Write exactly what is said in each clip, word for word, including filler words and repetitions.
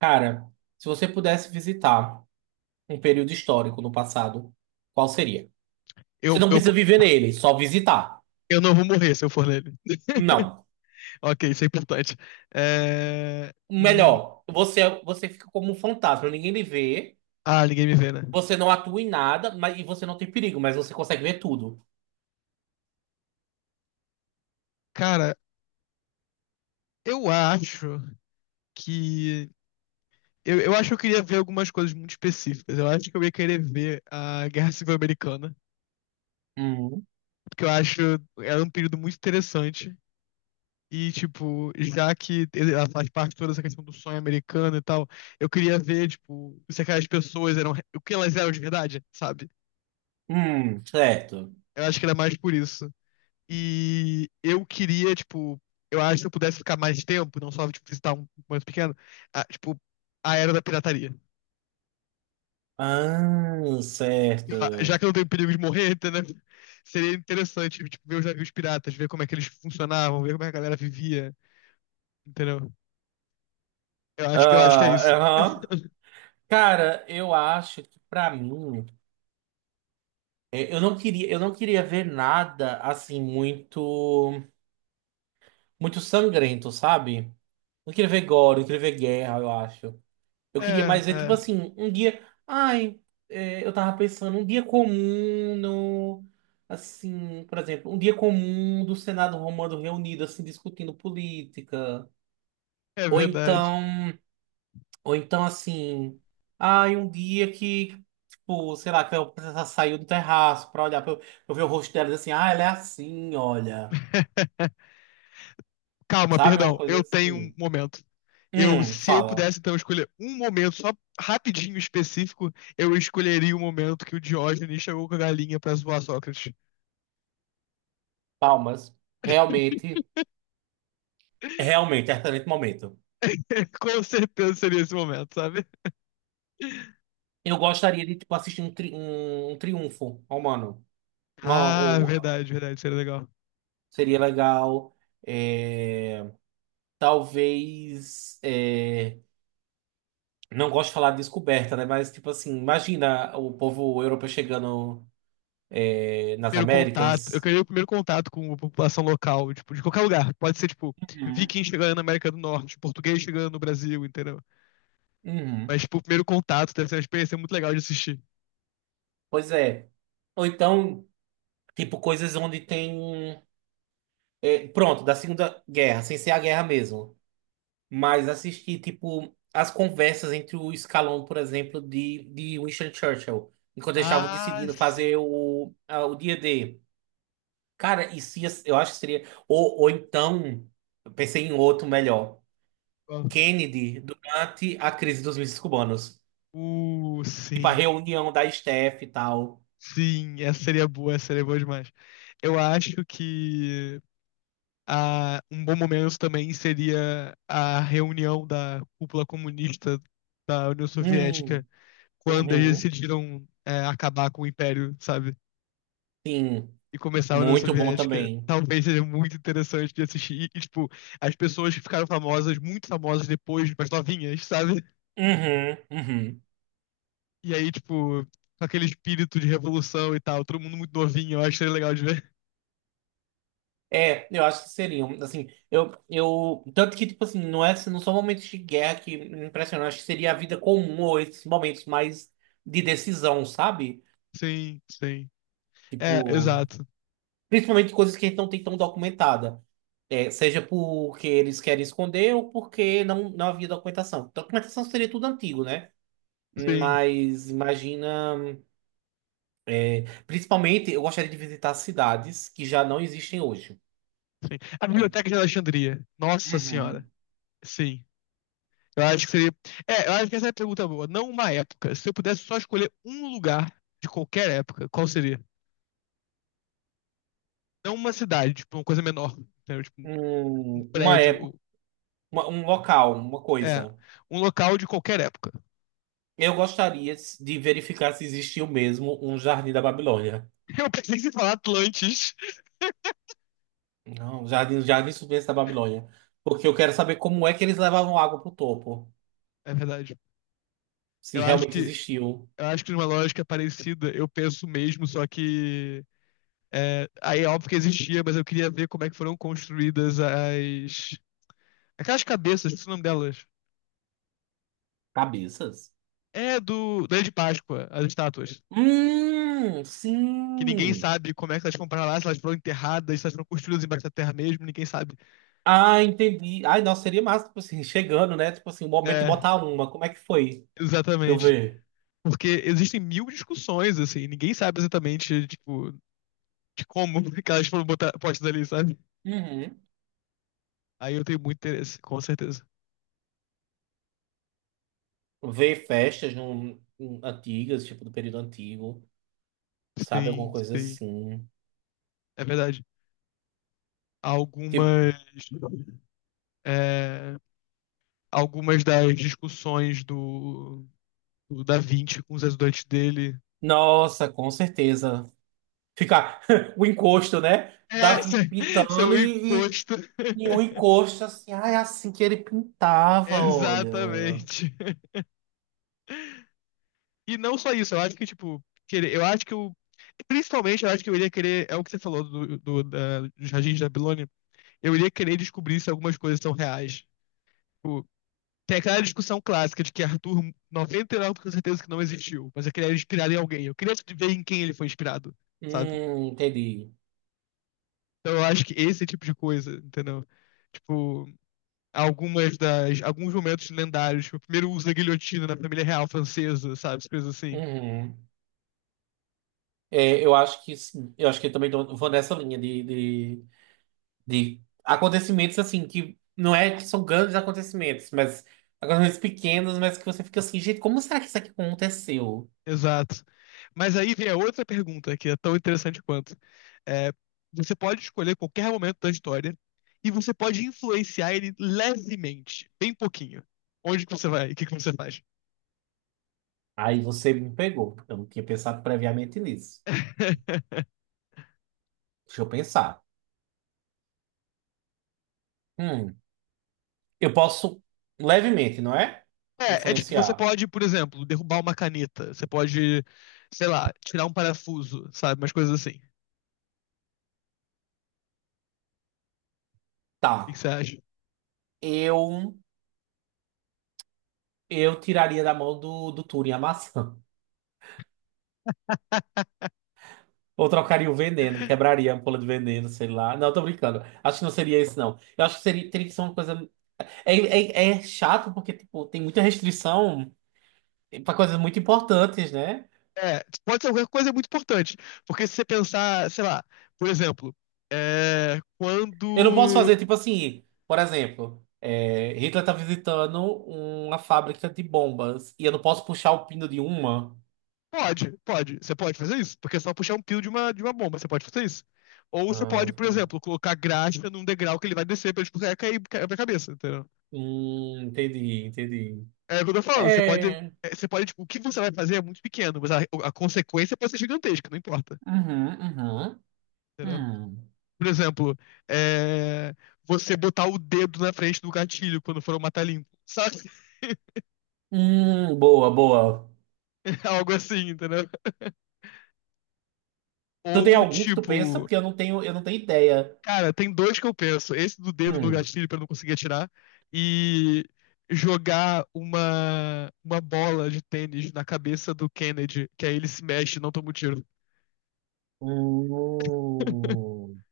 Cara, se você pudesse visitar um período histórico no passado, qual seria? Você Eu, não eu, precisa viver nele, só visitar. eu não vou morrer se eu for nele. Não. Ok, isso é importante. É... hum, Melhor, você você fica como um fantasma, ninguém lhe vê, Ah, ninguém me vê, né? você não atua em nada, mas e você não tem perigo, mas você consegue ver tudo. Cara, eu acho que. Eu, eu acho que eu queria ver algumas coisas muito específicas. Eu acho que eu ia querer ver a Guerra Civil Americana, Hum, porque eu acho era um período muito interessante. E, tipo, já que ele- ela faz parte de toda essa questão do sonho americano e tal, eu queria ver, tipo, se aquelas pessoas eram. O que elas eram de verdade, sabe? hum, certo. Eu acho que era mais por isso. E eu queria, tipo, eu acho que se eu pudesse ficar mais tempo, não só, tipo, visitar um mais pequeno, a- tipo, a era da pirataria. Ah, Sei lá, já certo. que eu não tenho perigo de morrer, entendeu? Seria interessante, tipo, ver os navios piratas, ver como é que eles funcionavam, ver como é que a galera vivia, entendeu? Eu acho que eu acho que é Ah, isso. aham. Cara, eu acho que pra mim, eu eu não queria, eu não queria ver nada assim muito muito sangrento, sabe? Não queria ver gore, não queria ver guerra, eu acho. Eu queria É, mais ver, tipo é, assim, um dia. Ai, é, eu tava pensando, um dia comum no. Assim, por exemplo, um dia comum do Senado Romano reunido, assim, discutindo política. é Ou verdade. então, ou então assim, ai, um dia que, tipo, sei lá, que a princesa saiu do terraço pra olhar, pra eu, pra eu ver o rosto dela e dizer assim, ah, ela é assim, olha. Calma, Sabe? Uma perdão, coisa eu tenho um assim. momento. Eu, Hum, se eu fala. pudesse, então, escolher um momento só rapidinho específico, eu escolheria o momento que o Diógenes chegou com a galinha pra zoar Sócrates. Palmas. Realmente, realmente, é excelente momento. Com certeza seria esse momento, sabe? Eu gostaria de, tipo, assistir um, tri- um, um triunfo romano. Uma, Ah, ou- verdade, verdade, seria legal. seria legal. É, talvez. É, não gosto de falar de descoberta, né? Mas, tipo assim, imagina o povo europeu chegando, é, nas Primeiro contato. Eu Américas. queria o primeiro contato com a população local, tipo, de qualquer lugar. Pode ser, tipo, Uhum. viking chegando na América do Norte, português chegando no Brasil, entendeu? Uhum. Mas, tipo, o primeiro contato deve ser uma experiência muito legal de assistir. Pois é. Ou então, tipo, coisas onde tem. É, pronto, da Segunda Guerra, sem ser a guerra mesmo. Mas assisti, tipo, as conversas entre o Scaloni, por exemplo, de, de Winston Churchill, enquanto eles estavam Ah, decidindo sim. fazer o, a- o dia D. Cara, e se, eu acho que seria. Ou, ou então, eu pensei em outro melhor: Ó. Kennedy, durante a crise dos mísseis cubanos. Uh, Tipo, a sim. reunião da S T F e tal. Sim, essa seria boa, essa seria boa demais. Eu acho que Ah, um bom momento também seria a reunião da cúpula comunista da União Hum, Soviética, quando eles uhum, decidiram, é, acabar com o Império, sabe? sim, E começar a União muito bom Soviética. também. Talvez seja muito interessante de assistir. E, tipo, as pessoas que ficaram famosas, muito famosas depois, mas novinhas, sabe? Uhum, uhum. E aí, tipo, com aquele espírito de revolução e tal, todo mundo muito novinho, eu acho que seria legal de ver. É, eu acho que seriam, assim, eu, eu, tanto que, tipo assim, não é, não são momentos de guerra que me impressionam, acho que seria a vida comum ou esses momentos mais de decisão, sabe? Sim, sim. É, Tipo, exato. principalmente coisas que a gente não tem tão documentada. É, seja porque eles querem esconder ou porque não, não havia documentação. Documentação seria tudo antigo, né? Sim, Mas imagina, é, principalmente eu gostaria de visitar cidades que já não existem hoje. sim. A Biblioteca de Alexandria. Nossa Senhora. Uhum. Sim. Eu acho que seria. É, eu acho que essa é a pergunta boa. Não uma época. Se eu pudesse só escolher um lugar de qualquer época, qual seria? Não uma cidade, tipo, uma coisa menor. Entendeu? Tipo, um Um- uma prédio. época. ou- Uma- um local, uma É, coisa. um local de qualquer época. Eu gostaria de verificar se existiu mesmo um jardim da Babilônia. Eu pensei em falar Atlantis. Não, um jardim, um jardim suspenso da Babilônia. Porque eu quero saber como é que eles levavam água pro topo. É verdade. Se Eu acho realmente que, existiu. eu acho que numa lógica parecida, eu penso mesmo, só que. É, aí é óbvio que existia, mas eu queria ver como é que foram construídas as. Aquelas cabeças, esqueci o nome delas. Cabeças? É do. Da Ilha de Páscoa, as estátuas. Hum, que ninguém sim. sabe como é que elas compraram lá, se elas foram enterradas, se elas foram construídas embaixo da terra mesmo, ninguém sabe. Ah, entendi. Ai, nossa, seria massa, tipo assim, chegando, né? Tipo assim, o momento de É, botar uma. Como é que foi? Pra eu exatamente. ver. Porque existem mil discussões, assim, ninguém sabe exatamente, tipo, de como que elas foram botar, postas ali, sabe? Uhum. Aí eu tenho muito interesse, com certeza. Ver festas num- num- antigas, tipo do período antigo, sabe? Alguma Sim, coisa sim, assim. é verdade. Tipo, Algumas, é, algumas das discussões do, do Da Vinci com os ajudantes dele. nossa, com certeza. Ficar o encosto, né? É, Da, são são pintando o e, encosto. e, e um encosto assim. Ah, é assim que ele pintava, olha. Exatamente. E não só isso, eu acho que, tipo, querer, eu acho que eu. Principalmente, eu acho que eu iria querer. É o que você falou do, do, da, dos jardins da Babilônia. Eu iria querer descobrir se algumas coisas são reais. Tipo, tem aquela discussão clássica de que Arthur, noventa e nove por cento com certeza que não existiu, mas eu queria inspirar em alguém. Eu queria ver em quem ele foi inspirado, sabe? Hum, entendi. Então eu acho que esse tipo de coisa, entendeu? Tipo, algumas das, alguns momentos lendários, tipo, o primeiro uso da guilhotina na família real francesa, sabe? Essas coisas assim. Uhum. É, eu acho que sim. Eu acho que eu também tô- vou nessa linha de, de, de acontecimentos assim, que não é que são grandes acontecimentos, mas acontecimentos pequenos, mas que você fica assim, gente, como será que isso aqui aconteceu? Exato. Mas aí vem a outra pergunta que é tão interessante quanto. É, você pode escolher qualquer momento da história e você pode influenciar ele levemente, bem pouquinho. Onde que você vai? E o que que você faz? Aí você me pegou. Eu não tinha pensado previamente nisso. Deixa eu pensar. Hum. Eu posso levemente, não é? É, é tipo, você Influenciar. pode, por exemplo, derrubar uma caneta. Você pode, sei lá, tirar um parafuso, sabe? Umas coisas assim. O que que Tá. você acha? Eu eu tiraria da mão do, do Turing a maçã. Ou trocaria o veneno, quebraria a ampola de veneno, sei lá. Não, tô brincando. Acho que não seria isso, não. Eu acho que seria, teria que ser uma coisa. É, é, é chato porque, tipo, tem muita restrição pra coisas muito importantes, né? É, pode ser qualquer coisa muito importante. Porque se você pensar, sei lá, por exemplo, é, Eu não posso quando. fazer, tipo assim, por exemplo, é, Hitler tá visitando uma fábrica de bombas e eu não posso puxar o pino de uma. Pode, pode. Você pode fazer isso, porque é só puxar um pio de uma, de uma bomba, você pode fazer isso. Ou você Ah, pode, por tá. exemplo, colocar graxa num degrau que ele vai descer pra, tipo, cair, cair cair pra cabeça, entendeu? Hum, entendi, entendi. É o que eu tô falando, você pode. É. é, Você pode, tipo, o que você vai fazer é muito pequeno, mas a, a consequência pode ser gigantesca, não importa. Uhum, uhum, Entendeu? hum. Por exemplo, é, você botar o dedo na frente do gatilho quando for matar limpo. Sabe? Hum, boa, boa. Algo assim, entendeu? Tu tem Ou algum que tu pensa? tipo, Porque eu não tenho, eu não tenho ideia. cara, tem dois que eu penso. Esse do dedo no Hum. gatilho pra eu não conseguir atirar e jogar uma uma bola de tênis na cabeça do Kennedy, que aí ele se mexe e não toma um tiro. Hum.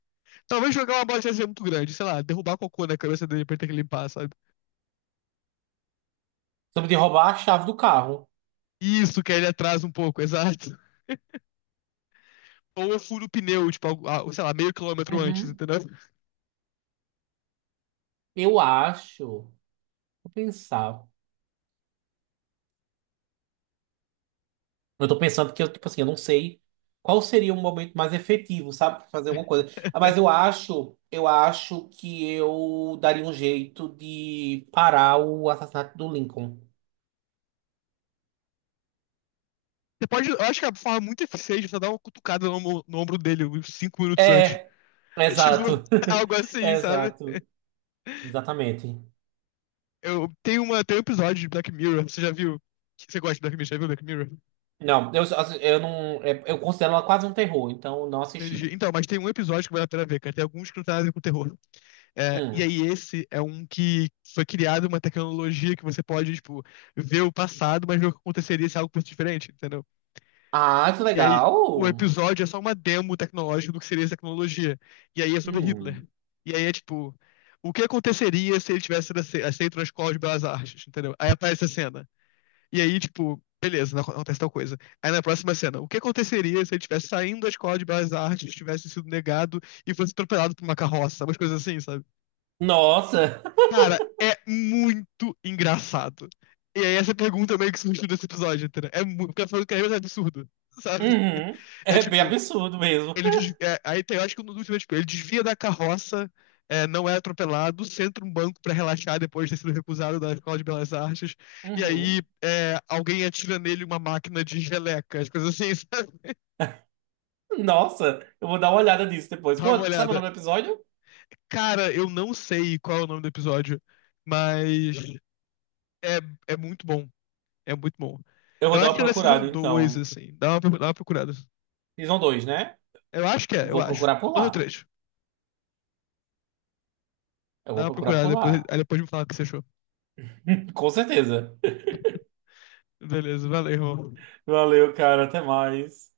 Talvez jogar uma bola de tênis é muito grande, sei lá, derrubar cocô na cabeça dele pra ele ter que limpar, sabe? Sobre de roubar a chave do carro. Isso, que aí ele atrasa um pouco, exato. Ou eu furo o pneu, tipo, algo- ah, sei lá, meio quilômetro antes, Uhum. entendeu? Você Eu acho. Vou pensar. Eu tô pensando que eu, tipo assim, eu não sei qual seria o momento mais efetivo, sabe? Pra fazer alguma coisa. Ah, mas eu acho, eu acho que eu daria um jeito de parar o assassinato do Lincoln. pode, eu acho que a forma muito eficiente é você dar uma cutucada no, ombro no ombro dele uns cinco minutos antes. É, Tipo, exato. algo assim, sabe? Exato. Exatamente. Eu tenho uma, tem um episódio de Black Mirror, você já viu? Você gosta de Black Mirror? Já viu Black Mirror? Não, eu, assim, eu não. É, eu considero ela quase um terror, então não Entendi. assisti. Então, mas tem um episódio que vale a pena ver, cara. Tem alguns que não tem nada a ver com terror. É, e Hum. aí, esse é um que foi criado uma tecnologia que você pode, tipo, ver o passado, mas ver o que aconteceria se algo fosse diferente, entendeu? Ah, que E aí, legal! o episódio é só uma demo tecnológica do que seria essa tecnologia. E aí é sobre Hitler. Hum. E aí é tipo, o que aconteceria se ele tivesse sido ace- aceito na Escola de Belas Artes, entendeu? Aí aparece a cena. E aí, tipo, beleza, não acon- acontece tal coisa. Aí na próxima cena, o que aconteceria se ele estivesse saindo da Escola de Belas Artes, tivesse sido negado e fosse atropelado por uma carroça, umas coisas assim, sabe? Nossa! Cara, é muito engraçado. E aí essa pergunta meio que surgiu desse episódio, entendeu? É muito, porque eu quero é absurdo, sabe? Uhum. É É bem tipo, absurdo mesmo. ele desvia, é, aí tem, eu acho que no último tipo, ele desvia da carroça, é, não é atropelado, senta um banco pra relaxar depois de ter sido recusado da Escola de Belas Artes, e aí Uhum. é, alguém atira nele uma máquina de geleca, as coisas assim, sabe? Nossa, eu vou dar uma olhada nisso depois. Dá uma Qual- Sabe o olhada. nome do episódio? Cara, eu não sei qual é o nome do episódio, mas é, é muito bom. É muito bom. Eu Eu vou dar acho uma que é da Season procurada, two, então. assim. Dá uma, dá uma procurada. Season dois, né? Eu acho que é, eu Vou acho. procurar O por dois ou lá. três. Eu Dá vou uma procurar procurada, por depois, lá. aí depois me fala o que você achou. Com certeza. Beleza, valeu, irmão. Valeu, cara. Até mais.